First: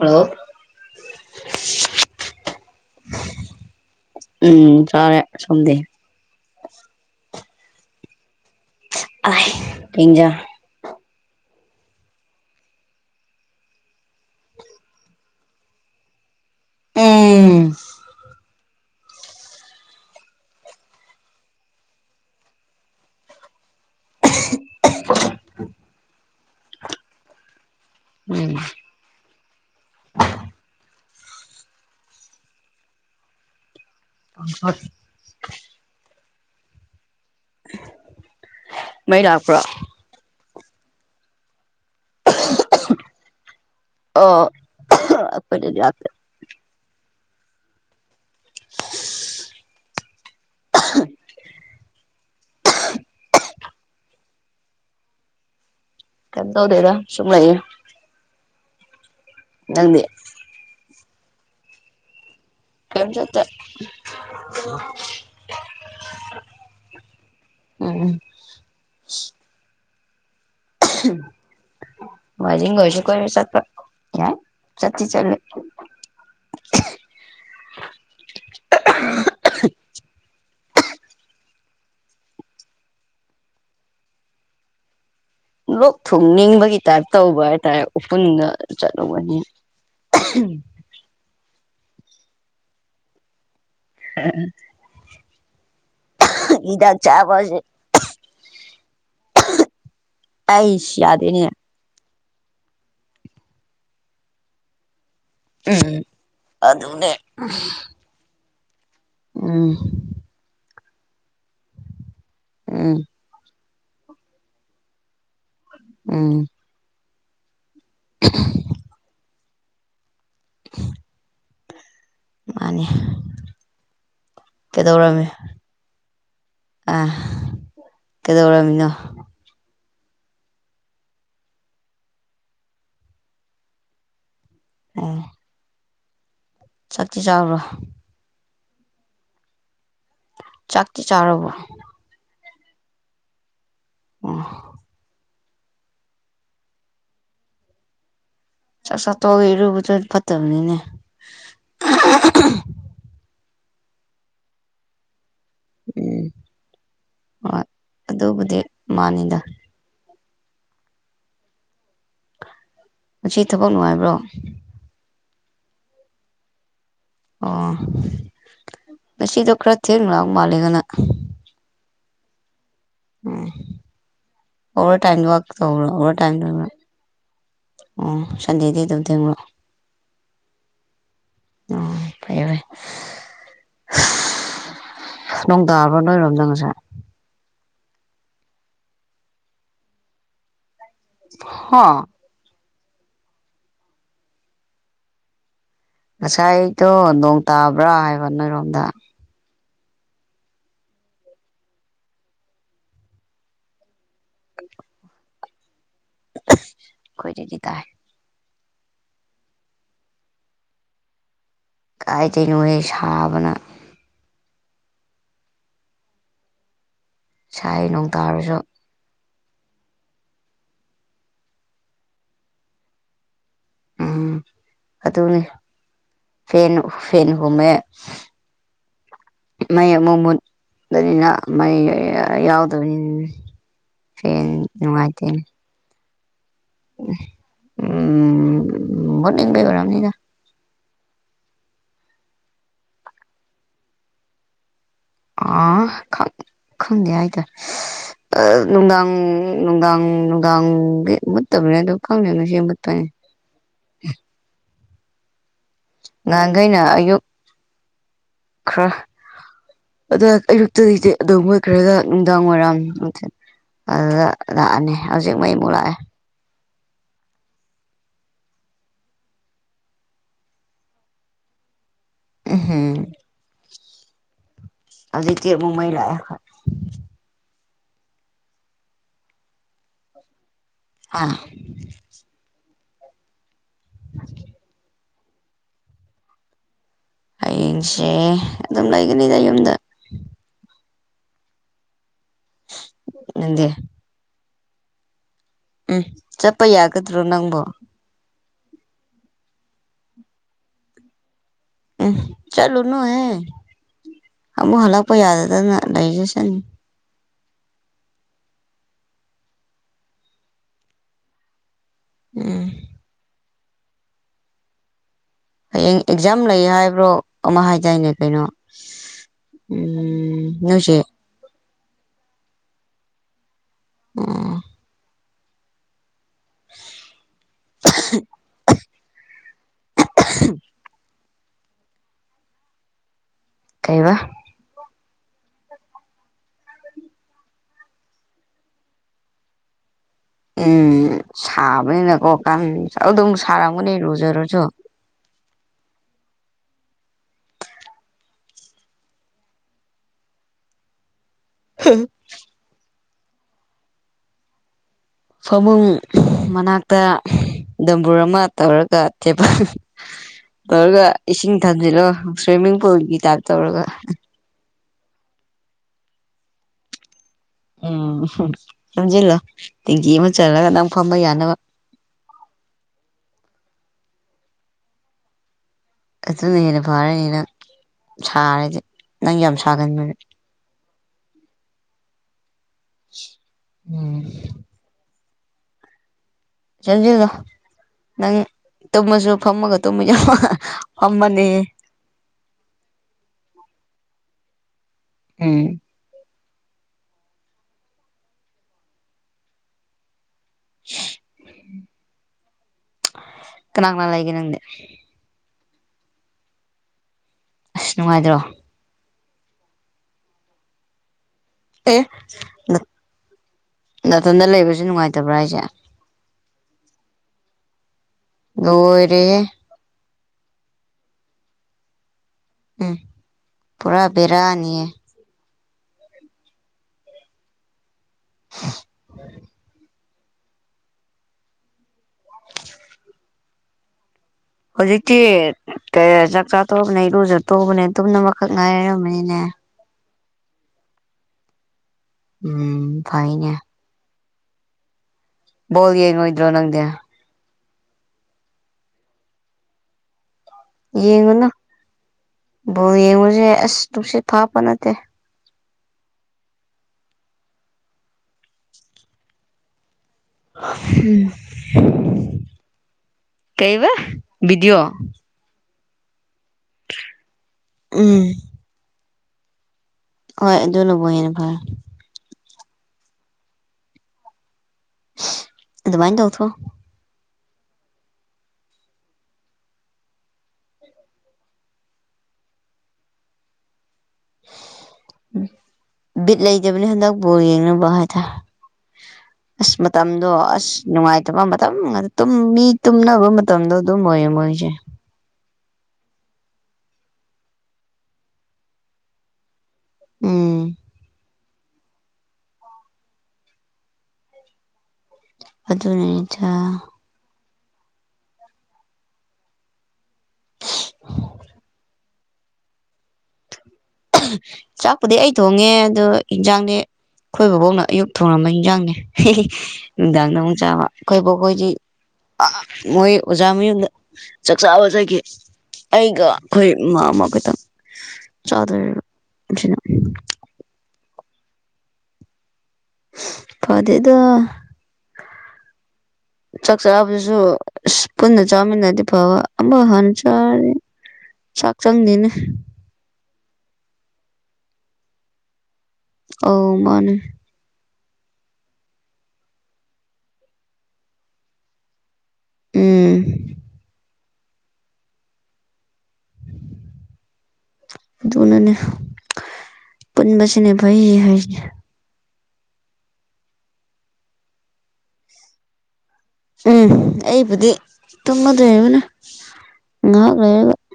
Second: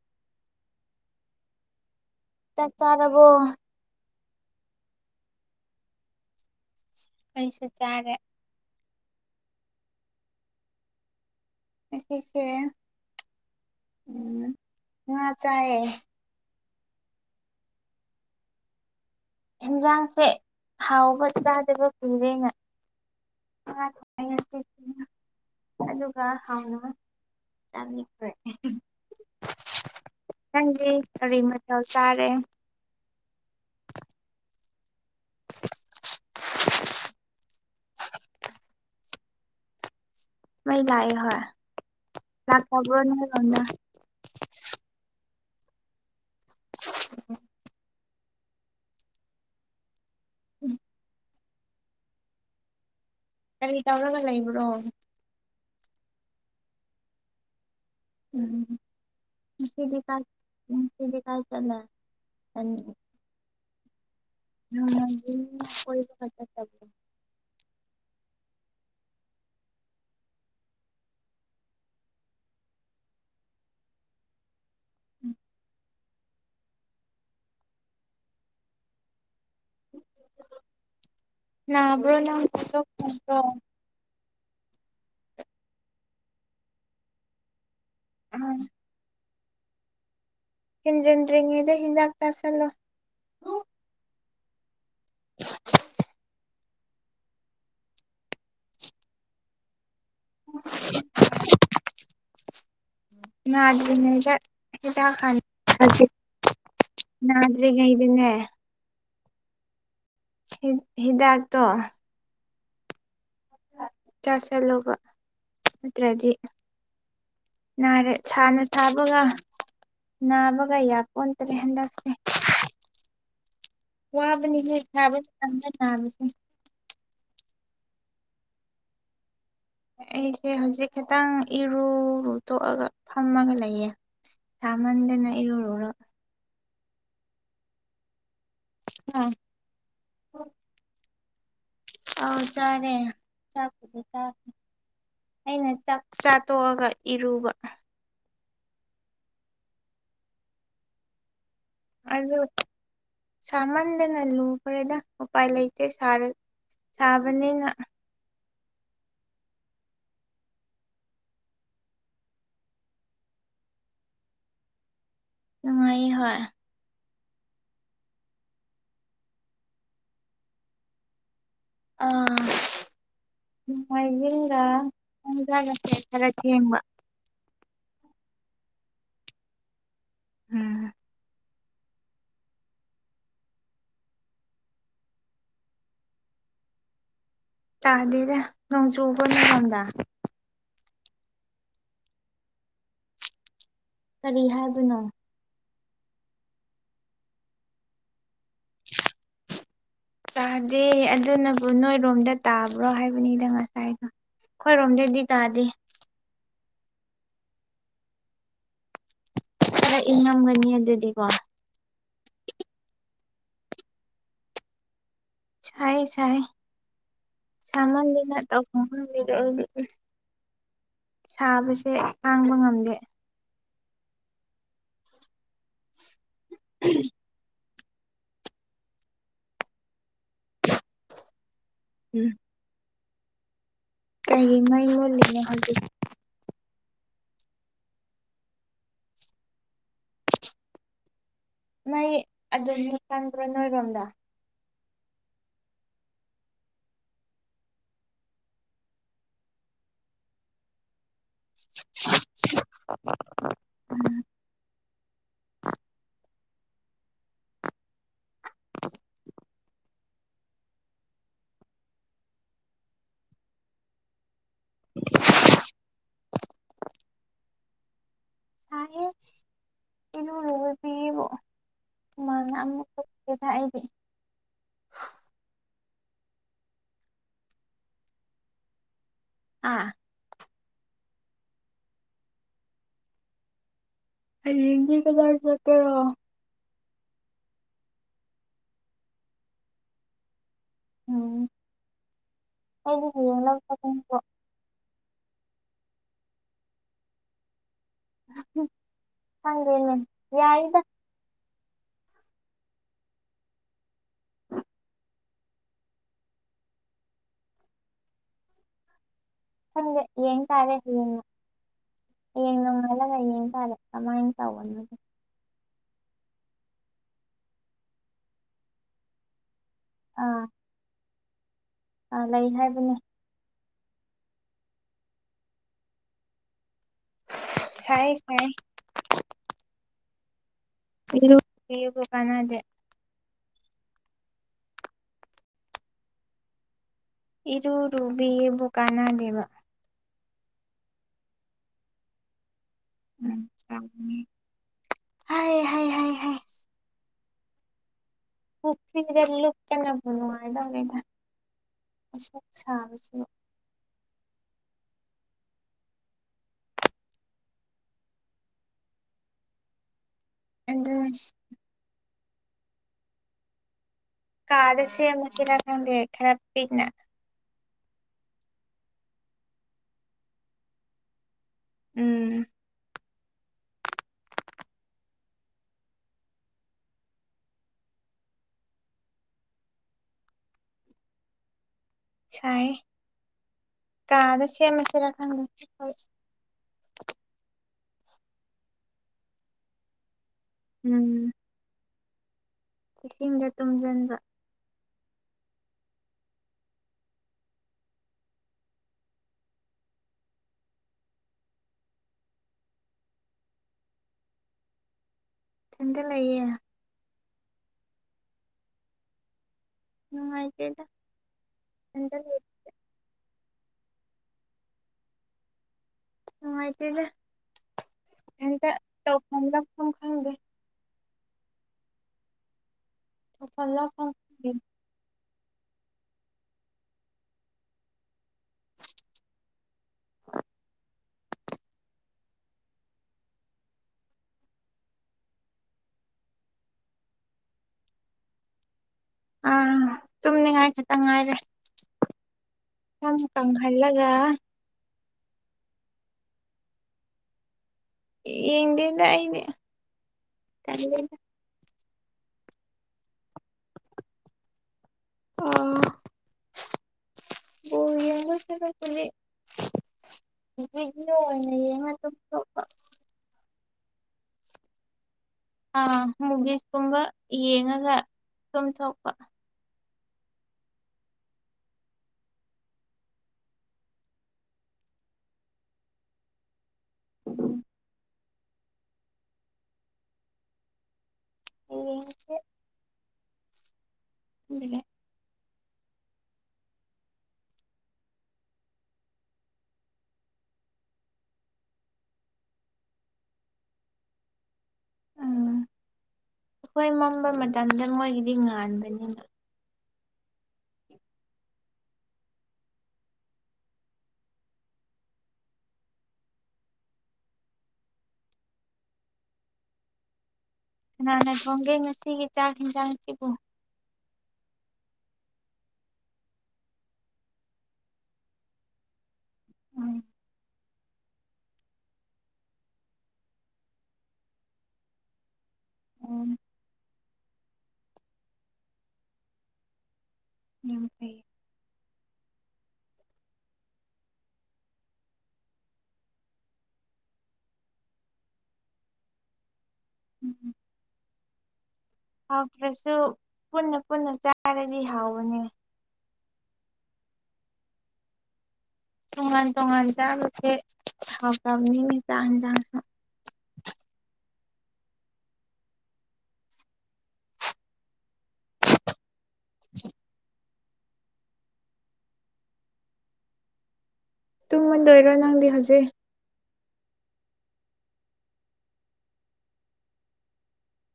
Hello. ꯇꯥꯔꯕꯣ꯫ ꯎꯝ ꯆꯥꯔꯦ ꯁꫭꯝꯗꯤ꯫ ꯀꯩꯁꯨ ꯆꯥꯔꯦ꯫ ꯑꯁ ꯑꯥꯏ ꯀꯩꯏꯟꯖꯥ꯫ ꯉꯁꯤꯁꯦ ꯎꯝ ꯉꯥ ꯆꯥꯏꯌꯦ꯫ ꯎꯝ꯫ ꯍꯦꯟꯁꯥꯡꯁꯦ ꯍꯥꯎꯕ ꯆꯥꯗꯕ ꯀꯨꯏꯔꯦꯅ꯫ [unintelligible] ꯑꯗꯨꯒ ꯍꯥꯎꯅ ꯆꯥꯅꯤꯡꯈ꯭ꯔꯦ꯫ ꯎꯝ ꯅꯪꯗꯤ ꯀꯔꯤ ꯃꯊꯦꯜ ꯆꯥꯔꯦ꯫ [inaudible] [unintelligible] ꯃꯩ ꯂꯥꯛꯄ꯭ꯔꯣ꯫ ꯃꯩ ꯂꯥꯛꯑꯦ ꯍꯣꯏ ꯂꯥꯛꯇꯕ꯭ꯔꫭ ꯅꫭꯏ ꯔꫭꯝꯗ꯫ ꯈꫭꯏꯗꯤ ꯂꯥꯛꯇꯦ꯫ [unintelligible] ꯎꯝ꯫ ꯀꯔꯤ ꯇꯧꯔꯒ ꯂꯩꯕ꯭ꯔꯣ꯫ ꯀꯩꯝ ꯇꯧꯗꯦꯗ ꯁꯨꯝ ꯂꯩꯌꯦ꯫ ꯎꯝ ꯉꯁꯤꯗꯤ ꯅꯪꯗꯤ ꯀꯥꯏ ꯉꯁꯤꯗꯤ ꯀꯥꯏ ꯆꯠꯂꯦ꯫ ꯀꯩꯝ ꯆꯠꯇꯦ꯫ ꯎꯝ ꯎꯝ [unintelligible] [unintelligible] ꯋꯥꯖꯤ ꯉꯣꯏꯁꯨ ꯀ ꯆꯠꯄ ꯌꯥ ꯆꯆꯤ ꯆꯂꯨ [unintelligible] ꯅꯕ꯭ꯔꯣꯅ꯭ꯔꯣ ꯂꯣꯛ ꯊꯨꯡꯅꯤꯡꯕꯒꯤ ꯇꯥꯏꯞ ꯇꯧꯕ ꯍꯥꯏꯇꯥꯔꯦ ꯎꯄꯨꯟꯒ ꯑꯥ ꯆꯠꯂꯨꯕꯅꯤ ꯎꯝ ꯍꯦꯟꯖꯤꯟꯗ꯭ꯔꯤꯉꯩꯗ ꯍꯤꯗꯥꯛ ꯇꯥꯥꯁꯜꯂꯣ ꯎꯝ ꯏꯗꯥꯛ ꯆꯥꯕꯁꯦ ꯑꯩꯁꯤꯌꯥꯗꯅꯤ ꯅꯅꯦꯖ ꯀ ꯈ ꯎꯝ ꯑꯗꯨꯅꯦ ꯅꯅꯥꯇꯔꯤ ꯀꯩꯗꯤ ꯎꯝ ꯍꯤꯗꯥꯛꯇꯣ ꯎꯝ ꯆꯥ ꯆꯦꯜꯂꯨꯕ ꯅꯠꯇ꯭ꯔꯗꯤ ꯎꯝ ꯅꯥꯔꯦ ꯁꯥꯅ ꯁꯥꯕꯒ ꯅꯥꯕꯒ ꯌꯥꯄꯣꯟꯟꯇꯔꯦ ꯍꯟꯗꯛꯁꯦ ꯃꯥꯅꯦ ꯋꯥꯕꯅꯤ ꯀꯩꯗꯧꯔꯝꯃꯤ ꯈꯕꯁ ꯀꯗꯧꯔꯃꯤꯅꯣ ꯑꯩꯁꯦ ꯍꯧꯖꯤꯛ ꯈꯤꯇꯪ ꯏꯔꯨꯨꯔꯨ ꯇꯣꯛꯑꯒ ꯐꯝꯃꯒ ꯂꯩꯌꯦ ꯆꯃꯟꯗꯅ ꯏꯔꯔꯔ ꯆꯇꯤ ꯆꯥꯎꯥꯎꯔꯕꯣ ꯑꯥ ꯆꯥꯛꯇꯤ ꯆꯥꯔꯕꯣ ꯑꯥꯎ ꯆꯔꯦ ꯆꯄꯨꯗ ꯇ ꯑꯣ ꯑꯩꯅ ꯆꯥꯛ ꯆꯥꯊꯣꯛꯑꯒ ꯏꯔꯨꯕ ꯆꯁ ꯇ ꯑꯣꯏꯒꯔꯗꯨ ꯐꯠꯇꯕꯅꯤꯅꯦ ꯑ ꯁꯃꯗꯅ ꯂ ꯀꯔꯦꯗ ꯎꯄꯥꯏ ꯂꯩꯇꯦ ꯎꯝ ꯍꯣꯏ ꯁꯥꯕꯅꯤꯅ ꯑꯗꯨꯕꯨꯗꯤ ꯃꯥꯅꯤꯗ ꯎꯆ ꯊꯕꯛ ꯅꯨꯡꯉꯥꯏꯕ꯭ꯔꯣ ꯅꯨꯡꯉꯥꯏꯌꯦ ꯍꯣꯏ ꯑꯣ ꯉꯁꯤꯗꯣ ꯈꯔ ꯊꯦꯡ ꯂ ꯃꯥꯂꯒꯅ ꯑꯥ ꯃꯥꯏ ꯑꯣꯚꯔ ꯇꯥꯏꯝ ꯋꯥꯛ ꯏꯜꯒꯪꯖꯦ ꯇꯧꯕ꯭ꯔꯣ ꯑꯣꯚꯔ ꯈꯔ ꯇꯥꯏꯝ ꯇꯧꯕ꯭ꯔꯣ ꯊꯦꯡꯕ ꯑꯣ ꯁꯟꯗꯦꯗꯤ ꯑꯗꯨꯝ ꯊꯦꯡꯉꯣ ꯎꯝ ꯑꯣ ꯐꯌꯦꯦ ꯐꯥꯏ ꯅꯣꯡ ꯇꯥꯕ꯭ꯔꯣ ꯅꯣꯏꯔꯣꯝꯗꯪꯉꯁꯦ ꯆꯥꯗꯦꯗ ꯅꯣꯡ ꯆꯨꯕꯅꯉꯗꯥ ꯍ ꯀꯔꯤ ꯍꯥꯏꯕꯅꯣ ꯉꯁꯥꯏꯗꯣ ꯅꯣꯡ ꯇꯥꯕ꯭ꯔꯥ ꯍꯥꯏꯕ ꯅꯣꯏꯔꯣꯝꯗ ꯆꯥꯗꯦ ꯑꯗꯨꯅꯕꯨ ꯅꯣꯏꯔꯣꯝꯗ ꯇꯥꯕ꯭ꯔꯣ ꯍꯥꯏꯕꯅꯤꯗ ꯉꯁꯥꯏꯅꯣ ꯈꯣꯏꯔꯣꯝꯗꯦꯗꯤ ꯇꯥꯗꯦ ꯑꯩꯈꯣꯏꯗꯗꯤ ꯇꯥꯏ ꯈꯔ ꯏꯉꯝꯒꯅꯤ ꯑꯗꯨꯗꯤꯀꯣ ꯀꯥꯏ ꯆꯩꯩꯅꯣꯩ ꯁꯥꯕꯅ ꯁꯥꯏ ꯁꯥꯏ ꯁꯥꯏ ꯅꯣꯡ ꯁꯃꯅ ꯇ ꯇꯥꯔꯁꯨ ꯀ ꯁꯥꯕꯁꯦ ꯇꯥꯡꯕ ꯉꯝꯗꯦ ꯎꯝ ꯑꯗꯨꯅꯤ ꯐ ꯐꯅ ꯍꯨꯝꯃꯦ ꯃꯌꯦꯛ ꯃꯃꯨꯠꯅꯤꯅ ꯃꯩ ꯎꯝ ꯌꯥꯎꯗꯕꯅꯤ ꯐ ꯀꯩꯒꯤ ꯃꯩ ꯃꯨꯠꯂꯤꯅꯣ ꯅꯨꯡꯉꯥꯏꯇꯦꯅꯦ ꯍꯧꯖꯤꯛ ꯎꯝ ꯍꯅꯤꯡꯕ ꯑꯣꯏꯔꯝꯅꯤꯗ ꯃꯩ ꯑꯗꯨꯝ ꯆꯪꯗ꯭ꯔꯣ ꯅꯣꯏꯔꯣꯝꯗ ꯑꯥ ꯈ ꯈꯪꯗꯦ ꯍꯥꯏꯇꯥꯔꯦ ꯅꯨꯡꯗꯥꯡ ꯅꯨꯡꯗꯥꯡ ꯅꯨꯡꯗꯥꯡꯒꯤ ꯃꯠꯇ ꯂ ꯀꯅ ꯁꯤꯃꯠꯇꯅꯦ [unintelligible] [inaudible] ꯉꯍꯥꯟꯈꯩꯅ ꯑꯌꯨꯛ ꯈꯔ꯫ ꯑꯗ ꯑꯌꯨꯛꯇꯒꯤꯗꯤ ꯑꯗꯨꯣ ꯍꯣꯏ ꯈꯔꯒ ꯅꯨꯡꯗꯥꯡ ꯋꯥꯏꯔꯝ ꯑꯗꯨꯗ꯫ ꯂꯥꯛꯑꯅꯤ ꯍꯧꯖꯤꯛ ꯃꯩꯃꯨꯛ ꯂꯥꯛ꯫ ꯀꯩꯅ ꯄꯕꯣ [unintelligible] ꯎꯝꯍꯨꯝ [inaudible] ꯝ ꯊ ꯍꯥꯏꯗꯤ [unintelligible] [inaudible] ꯑꯗꯨꯗꯗꯤ ꯆꯦ ꯃꯣꯃꯩ ꯂꯥꯛꯑ ꯈ꯫ ꯑꯥ꯫ ꯑꯥ꯫ ꯍꯝꯗꯤ ꯀꯗꯥ ꯆ ꯀꯦꯔ [unintelligible] [inaudible] ꯍꯌꯦꯡꯁꯦ ꯑꯗꯨꯝ ꯂꯩꯒꯅꯤꯗ ꯌꯨꯝꯗ ꯎꯝ ꯅꯪꯗꯤ ꯍꯥꯏꯗꯤ꯫ ꯎꯝ ꯆꯠꯄ ꯌꯥꯒꯗ꯭ꯔꯣ ꯅꯪꯕꯨ꯫ ꯈꯪꯗꯦꯅꯦ ꯌꯥꯏꯗ꯫ ꯎ ꯆꯂꯨꯅ ꯍꯦ꯫ ꯑꯕꯨ ꯍꯂꯛꯄꯣꯏ ꯌꯥꯗꯗ ꯂꯩꯏꯖꯁꯟ꯫ ꯅꯪꯒ ꯌꯦꯟ ꯇꯥꯔꯦ ꯍꯅ꯫ ꯎꯝ꯫ ꯇꯥꯔꯦ ꯀꯃꯥꯏꯅ ꯇꯧꯕꯅꯣ꯫ ꯍꯌꯦꯡ ꯑꯦꯛꯖꯥꯝ ꯂꯩ ꯍꯥꯏꯕ꯭ꯔꯣ ꯑꯃ ꯍꯥꯏꯖꯩꯅꯦ ꯀꯩꯅꯣ ꯑꯥ ꯎꯝꯁꯦ ꯑꯥ ꯂꯩ ꯍꯥꯏꯕꯅꯦ ꯑꯥ ꯁꯥꯏ ꯁꯥꯏ [unintelligible] [inaudible] ꯏ ꯏꯕ ꯀꯅꯥꯗꯦ꯫ ꯀꯩ ꯋꯥ꯫ ꯏꯔꯔꯨꯕꯤꯌꯦ ꯀꯅꯥ ꯗꯦꯕ꯫ ꯎꯝ ꯁꯥꯕꯅꯤꯅꯀꯣ ꯑꯗꯨꯝ ꯎꯝ ꯁꯥꯔꯝꯒꯅꯤ ꯁꯥꯕꯅꯦ꯫ ꯔꯨꯖꯔꯨꯁꯨ꯫ ꯍꯥꯏ ꯍꯥꯏ ꯍꯥꯏ ꯍꯥꯏ ꯄꯨꯈ꯭ꯔꯤꯗ ꯂꯨꯞꯇꯅꯕꯨ ꯅꯨꯡꯉꯥꯏꯗꯧꯅꯤꯗ ꯑꯁꯨꯛ ꯁꯥꯕꯕꯁꯤ꯫ ꯐꯃꯨꯡ ꯃꯅꯥꯛꯇ ꯗꯝꯕꯨꯔ ꯑꯃ ꯇꯧꯔꯒ ꯊꯦꯄꯜ ꯇꯧꯔꯒ ꯑꯗꯨꯅ ꯏꯁꯤꯡ ꯊꯝꯖꯤꯜꯂꯣ ꯁ꯭ꯋꯤꯃꯤꯡ ꯄꯨꯜꯒꯤ ꯇꯥꯏꯞ ꯇꯧꯔꯒ ꯄꯗꯁꯦ ꯃꯁꯂ ꯈꯗ ꯈꯔꯞ ꯄꯤꯛꯅ ꯎꯝ ꯊꯝꯖꯤꯜꯂꯣ ꯇꯦꯡꯀꯤ ꯑꯃ ꯆꯜꯂꯒ ꯅꯪ ꯐꯝꯕ ꯌꯥꯅꯕ ꯎꯝ꯫ ꯑꯗꯨꯅ ꯍꯦꯟꯅ ꯐꯔꯅꯤꯅ ꯁꯥꯔꯗꯤ ꯅꯪ ꯌꯥꯝ ꯁꯥꯒꯟꯕꯅꯦ꯫ ꯎꯝ꯫ ꯁꯥꯏ ꯀꯥꯗ ꯁꯦꯝꯃꯁꯤꯦꯔꯥ ꯈꯪꯗ ꯁꯟꯖꯦꯜꯗꯣ ꯅꯪ ꯇꯨꯝꯃꯁꯨ ꯐꯝꯃꯒ ꯇꯨꯝꯃ ꯌꯥꯎ ꯎꯝ ꯑꯃꯅꯤ ꯏꯁꯤꯡꯗ ꯇꯨꯝꯁꯤꯟꯕ ꯎꯝ ꯀꯅꯥ ꯀꯅꯥ ꯂꯩꯒꯦ ꯅꯪꯗꯤ ꯊꯟꯗ ꯂꯩꯌꯦ ꯑꯁ ꯅꯨꯡꯉꯥꯏꯗ꯭ꯔꯣ ꯃꯥꯏ ꯏꯀꯣꯏꯗ ꯑꯦ ꯅꯥꯇꯟꯗ ꯂꯩꯕꯁꯨ ꯅꯨꯡꯉꯥꯏꯇꯕ꯭ꯔꯥ ꯑꯩꯁꯦ ꯅꯨꯡꯉꯥꯏꯇꯖꯦ ꯍꯦꯟꯇ ꯇ ꯂꯣꯏꯔꯦꯍꯦ ꯐꯗ ꯐ ꯈꯪꯗꯦ ꯎꯝ ꯇꯧꯐꯝ ꯄꯨꯔꯥ ꯂꯥꯛꯐꯝ ꯈꯪꯗꯦ ꯕꯔꯥꯅꯤꯌꯦ [inaudible] ꯑ [inaudible] ꯍꯧꯖꯤꯛꯇꯤ ꯆꯥꯛꯆꯥꯥ ꯇꯣꯛꯕꯅꯦ ꯏꯔꯨꯖ ꯇꯕꯅꯦ ꯇꯨꯝꯅ ꯑꯃꯛ ꯉꯥꯏ ꯍꯥꯏꯔꯝꯃꯦ ꯑꯥ ꯇꯨꯝꯅꯤꯡꯉꯥꯏ ꯈꯤꯇꯪ ꯉꯥꯏꯔꯦ ꯎꯝ ꯀꯪ ꯀꯪ ꯐꯩꯅꯦ ꯍꯜꯂꯒ ꯕꯣꯜ ꯌꯦꯡꯉꯣꯏꯗ꯭ꯔꯣ ꯅꯪꯗꯤ ꯌꯦꯡꯗꯦꯗ ꯑꯩꯗꯤ ꯇꯜꯂꯦꯗ ꯌꯦꯡꯉꯨꯅꯨ ꯕꯣ ꯌꯦꯡꯉꯨꯁꯦ ꯑꯁ ꯅꯨꯡꯁꯤꯠ ꯐꯥꯞꯄ ꯅꯠꯇꯦ ꯑ ꯌꯦ [unintelligible] ꯕꯤꯖ ꯅꯃ ꯇꯨꯝꯕ ꯕꯤꯗꯤꯑꯣ ꯑ ꯃꯨꯚꯤꯁꯁꯀꯨꯝꯕ ꯌꯦꯡꯉꯒ ꯎꯝ ꯁꯨꯝꯣꯛ ꯍꯣꯏ ꯑꯗꯨꯅꯕꯍꯤꯅꯚꯥꯏ ꯑꯗꯨꯃꯥꯏꯅ ꯇꯧꯊꯣ ꯑꯦ ꯎ ꯎꯝ ꯕꯤꯠ ꯂꯩꯖꯕꯅꯤ ꯍꯟꯗꯛ ꯕꯣꯜ ꯌꯦꯡꯅꯕ ꯍꯥꯏꯇꯥꯔꯦ ꯑꯁ ꯃꯇꯝꯗꯣ ꯑꯁ ꯅꯨꯡꯉꯥꯏꯇꯕ ꯃꯇꯝ ꯑꯗꯨ ꯇꯨꯝ ꯃꯤ ꯇꯨꯝꯅꯕ ꯃꯇꯝꯗꯣ ꯑꯗꯨꯝ ꯑꯣꯏꯌꯦ ꯃꯣꯏꯁꯦ ꯎꯝ ꯑꯩꯈꯣꯏ ꯃꯝꯕ ꯃꯇꯝꯗ ꯃꯣꯏꯒꯤꯗꯤ ꯉꯥꯟꯕꯅꯤꯅ ꯎꯝ ꯑꯗꯨꯅ ꯏꯗ ꯀꯅꯥꯅ ꯊꯣꯡꯒꯦ ꯉꯁꯤꯒꯤ ꯆꯥꯛ ꯍꯤꯟꯖꯥꯡꯁꯤꯕꯨ ꯆꯥꯛꯄꯨꯗꯤ ꯑꯩ ꯊꯣꯡꯉꯦ ꯑꯗꯣ ꯌꯦꯟꯖꯥꯡꯗꯤ ꯑꯩꯈꯣꯏ ꯕꯣꯛꯅ ꯑꯌꯨꯛ ꯊꯣꯡꯉꯝꯕ ꯏꯟꯖꯥꯡꯅꯦ ꯎꯝ ꯅꯨꯡꯗꯥꯡꯗ ꯑꯃꯨꯛ ꯆꯥꯕ ꯑꯩꯈꯣꯏ ꯕꯣꯏꯗꯤ ꯃꯣꯏ ꯑꯣꯖꯥ ꯃꯌꯨꯝꯗ ꯆꯥꯛꯆꯥꯥ ꯋꯥꯖꯈꯤ ꯑꯩꯒ ꯎꯝ ꯑꯩꯈꯣꯏ ꯏꯃꯥ ꯑꯃ ꯇꯪ ꯆꯥꯗꯔꯤꯕ ꯑꯁꯤꯅ ꯌꯥꯝ ꯐꯩꯌꯦ ꯐ ꯑꯗꯨꯗ ꯆꯥꯛꯆꯥ ꯑꯗꯨꯁꯨ ꯄꯨꯟꯅ ꯆꯧꯃꯤꯟ ꯅꯗꯤ ꯐꯕ ꯑꯝꯕ ꯍꯟ ꯎꯝ ꯆꯔꯦ ꯆꯥꯛ ꯆꯪꯅꯤꯅꯦ ꯍꯥꯎꯇ꯭ꯔꯁꯨ ꯄꯨꯟꯅ ꯄꯨꯟꯅ ꯆꯥꯔꯗꯤ ꯍꯥꯎꯕꯅꯦ ꯑ ꯃꯥꯅꯦ ꯇꯣꯉꯥꯟ ꯇꯣꯉꯥꯟ ꯆ ꯎꯆꯦ ꯊꯥꯎ ꯀꯝꯅꯤ ꯆꯥꯡ ꯆꯥꯡ ꯎꯝ ꯅꯤ ꯄꯨꯁ ꯆꯅꯦꯕꯩ ꯍꯥꯏꯅꯦ ꯇꯨꯝꯃꯟꯗꯣꯏꯔꯣ ꯅꯪꯗꯤ ꯍꯧꯖꯤꯛ ꯎꯝ ꯑꯩꯕꯨꯗꯤ ꯇꯨꯝꯃꯗ꯭ꯔꯦꯕꯅ ꯉꯥꯛ ꯂꯩꯔꯒ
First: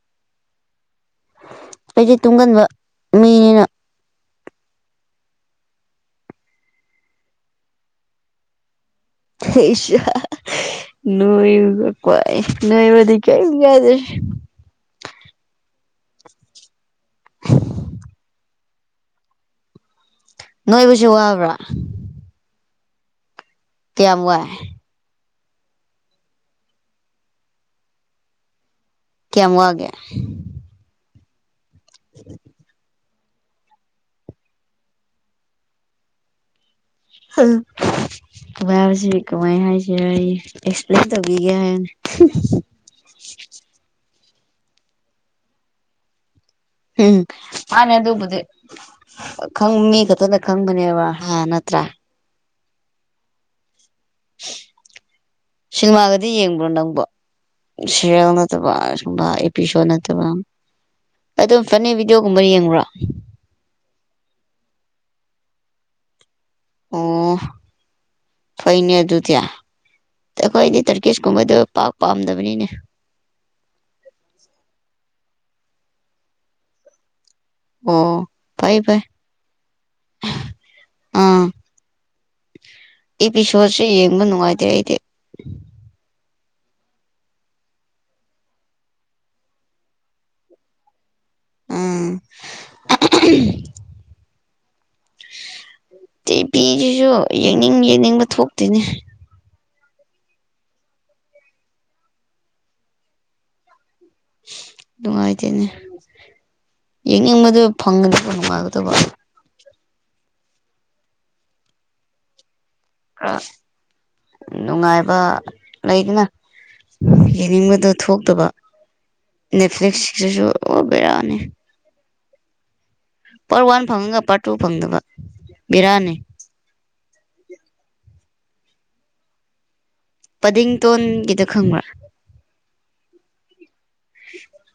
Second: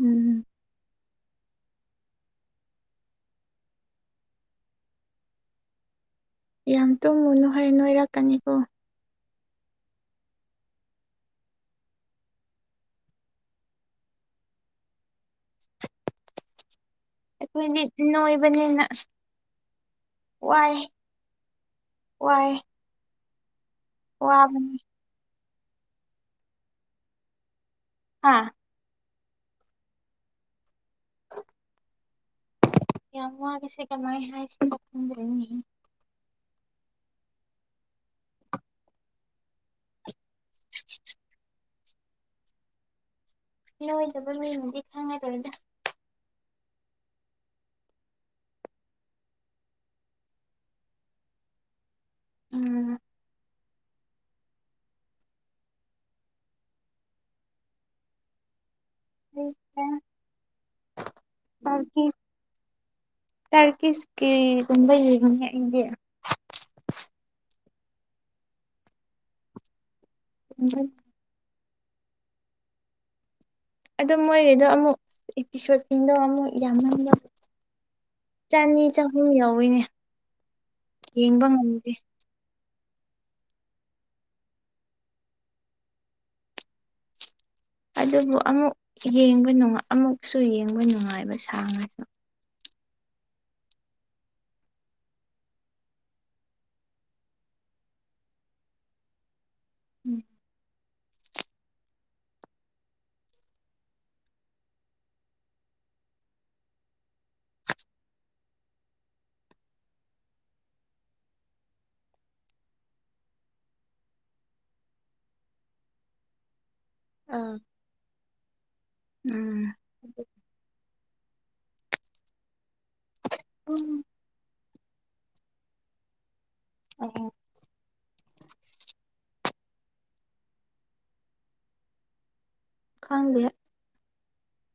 ꯎꯝ ꯑꯩꯗꯤ ꯇꯨꯡꯒꯟꯕ ꯃꯤꯅꯤꯅ ꯌꯥꯝ ꯇꯨꯝꯃꯨꯅꯨ ꯍꯩ ꯅꯣꯏꯔꯛꯀꯅꯤꯕꯣ ꯑꯁꯥ ꯅ ꯀꯥꯏ ꯅꯏꯕ ꯀꯩ ꯌꯥꯗ ꯑꯩꯈꯣꯏꯗꯤ ꯅꯣꯏꯕꯅꯤꯅ ꯋꯥꯏ ꯅꯣꯏꯕꯨꯁꯨ ꯋꯥꯕ꯭ꯔꯥ ꯋꯥꯏ ꯇꯃ ꯌꯥ ꯋꯥꯕꯅꯤ ꯑꯥ ꯀꯋꯥꯒꯦ [unintelligible] ꯌꯥꯒꯤꯁꯦ ꯀꯃꯥꯏ ꯍꯥꯏꯗꯔ ꯀꯕꯁꯤ ꯀꯃꯥꯏ ꯍꯥꯏꯁꯦ ꯑꯩ ꯑꯦꯛꯁꯄ꯭ꯂꯦꯟ ꯇꯧꯕꯤꯒꯦ ꯍꯥꯏꯅꯤ [unintelligible] ꯂꯣꯏꯗꯕ ꯂꯣꯏꯅꯗꯤ ꯈꯪꯉꯔꯣꯏꯗ ꯎꯝ ꯃꯥꯅꯦ ꯑꯗꯨꯕꯨꯗꯤ ꯃꯤ ꯈꯛꯇꯗ ꯈꯪꯕꯅꯦꯕ ꯍꯥꯟꯅ ꯇ꯭ꯔꯥ ꯎꯝ ꯁꯤꯅꯦꯃꯥꯒꯗꯤ ꯌꯦꯡꯕ꯭ꯔꯣ ꯅꯪꯕ ꯁꯤꯔ ꯅꯠꯇꯕ ꯑꯩꯁꯦ ꯑꯦꯄꯤꯁꯣꯠ ꯅꯠꯇꯕ ꯑꯗꯨꯝ ꯐꯅꯤ ꯚꯤꯗꯤꯑꯣꯒꯨꯝꯕ ꯌꯦꯡꯕꯨꯔꯣ ꯀꯤꯁꯀꯤꯦꯒꯕ ꯌꯦꯦꯅꯤ ꯏꯦ ꯐꯣꯏꯅꯦ ꯑꯗꯨ ꯊꯌꯥ ꯀꯣꯏ ꯅ ꯇꯔꯀꯤꯁ ꯀꯨꯝꯃꯗ ꯄꯥꯛ ꯄꯥꯝꯗꯕꯅꯤꯅꯦ ꯑꯗ ꯃꯣꯏꯒꯤꯗꯣ ꯑꯃꯨꯛ ꯑꯦꯄꯤꯁꯣꯠꯁꯤꯡꯗꯣ ꯑꯃꯨꯛ ꯌꯥꯝ ꯍ ꯑꯣ ꯐꯩ ꯆꯅꯤ ꯐꯩ ꯆꯍꯨꯝ ꯌꯥꯎꯋꯤꯅꯦ ꯌꯦꯡꯕ ꯑꯥ ꯉꯝꯗꯦ ꯑꯦꯄꯤꯁꯣꯠꯁꯦ ꯌꯦꯡꯕ ꯅꯨꯡꯉꯥꯏꯇꯦ ꯂꯩꯇꯦ ꯑꯗꯨꯕꯨ ꯑꯃꯨꯛ ꯌꯦꯡꯕ ꯅꯨꯡ ꯑꯃꯨꯛꯁꯨ ꯌꯦꯡꯕ ꯅꯨꯡꯉꯥꯏꯕ ꯁꯥ ꯉꯁꯨ ꯎꯝ [unintelligible] ꯇꯤ ꯄꯤꯁꯤꯁꯨ ꯌꯦꯡꯅꯤꯡ ꯌꯦꯩꯅꯤꯡꯕ ꯊꯣꯛꯇꯣꯏꯅꯦ ꯎꯝ ꯅꯨꯡꯉꯥꯏꯇꯦꯅꯦ ꯌꯦꯡꯅꯤꯡꯕꯗꯨ ꯐꯪꯒꯗꯕ ꯅꯨꯡꯉꯥꯏꯒꯗꯕ ꯅꯨꯡꯉꯥꯏꯕ ꯂꯩꯗꯅ ꯑꯥ ꯌꯦꯡꯅꯤꯡꯕꯗ ꯊꯣꯛꯇꯕ ꯅꯦꯠꯐ꯭ꯂꯤꯛꯁꯁꯤꯁꯨ ꯕꯦꯔꯥꯅꯤ ꯄꯥꯔꯠ ꯋꯥꯟ ꯎꯝ ꯐꯪꯉꯒ ꯄꯥꯔꯠ ꯇꯨ ꯐꯪꯗꯕ ꯕꯤꯔꯌꯥꯅꯤ ꯑ ꯄꯗꯤꯡꯇꯣꯟꯒꯤꯗ ꯈꯪꯕ꯭ꯔꯥ ꯈꯪꯗꯦ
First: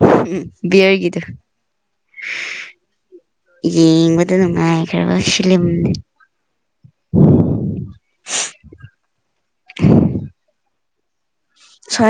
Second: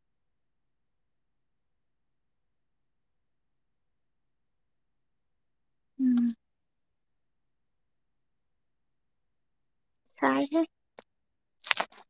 ꯎꯝ ꯕꯤꯌꯔꯒꯗ ꯌꯦꯡꯕꯗ ꯅꯨꯡꯉꯥꯏꯈ꯭ꯔꯦꯕꯁꯂ ꯎꯝ ꯍ ꯍ